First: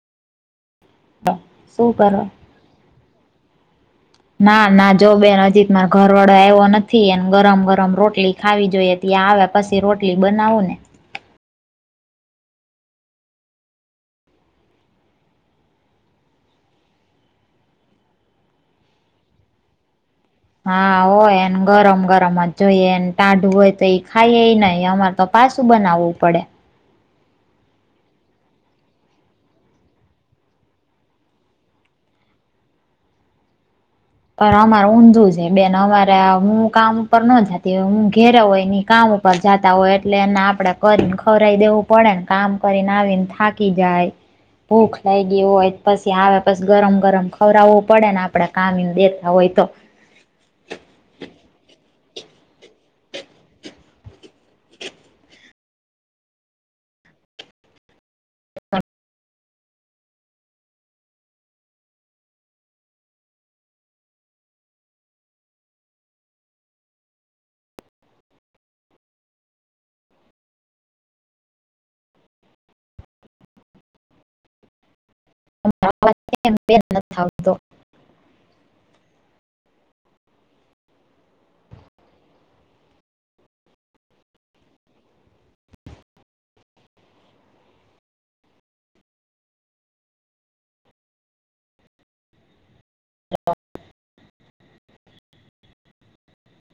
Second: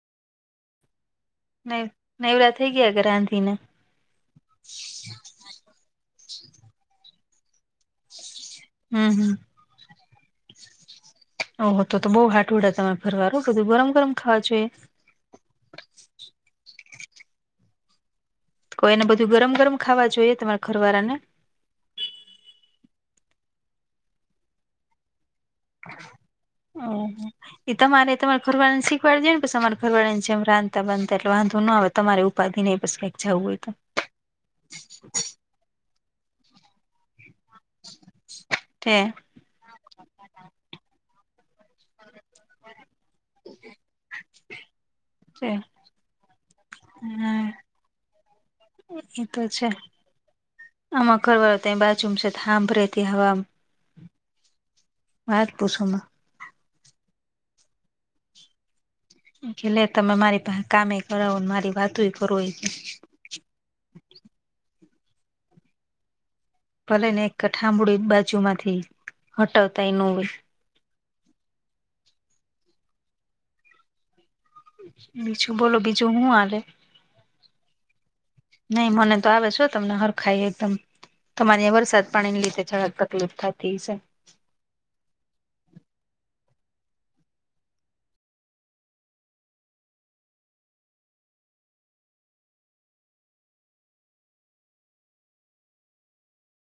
ન શું કરો? નૈવરા થઈ ગયા ઘ રાંધીને ના, જો બેન હજીક મારે ઘર વાડો આવ્યો નથી એને ગરમ ગરમ રોટલી ખાવી જોઈએ હમ ત્યાં હમ આવે પછી રોટલી બનાવું ને ઓહ તો તો બઉ હાટવડા તમે ફરવાનું બધું ગરમ ગરમ ખાવા જોઈએ. એને બધું ગરમ ખાવા જોઈએ. તમાર હા, હો એને ગરમ-ગરમ જ જોઈએને ટાઢું હોય તો એ ખાઈ એ ન અમારે તો પાસું બનાવવું પડે. હા. એ તમારે તમારા ઘરવાળાને શીખવાડ દે ને પ અમારા ઘરવાળાને જેમ રાંધતા બાંધતા એટલે વાંધો ના આવે. તમારે ઉપાધિ ન પછી કંક જવું હોય તો પણ અમાર ઊંધું છે બેન અમારે હું કામ ઉપર ન જતી હોય હું ઘેરે હોય ની કામ ઉપર જતા હોય એટલે એને આપણે કરીને ખવરાઈ દેવું પડે ને કામ કરીને આવીને થાકી જાય. ભૂખ તો છે લાગી છે હોય પછી આવે પછી ગરમ-ગરમ હા ખવરાવવું પડે ને આપડે કામી એ તો છે આમાં ઘરવાળો ત્યાં બાજુમ છે થાંભ રહેતી, હા. વાત પૂછોમા [unintelligible] એલે તમે મારી પાસે કમે કરાવો મારી વાતોય કરો એ ભલે ને એક થામણું બાજુ માંથી હટાવતાય ન હોય. બીજું બોલો બીજું હું આલે? બેન નથી આવતો નહી મને તો આવે છે, તમને હરખાય એકદમ તમારે વરસાદ પાણીની લીધે જડક તકલીફ થતી હશે [unintelligible]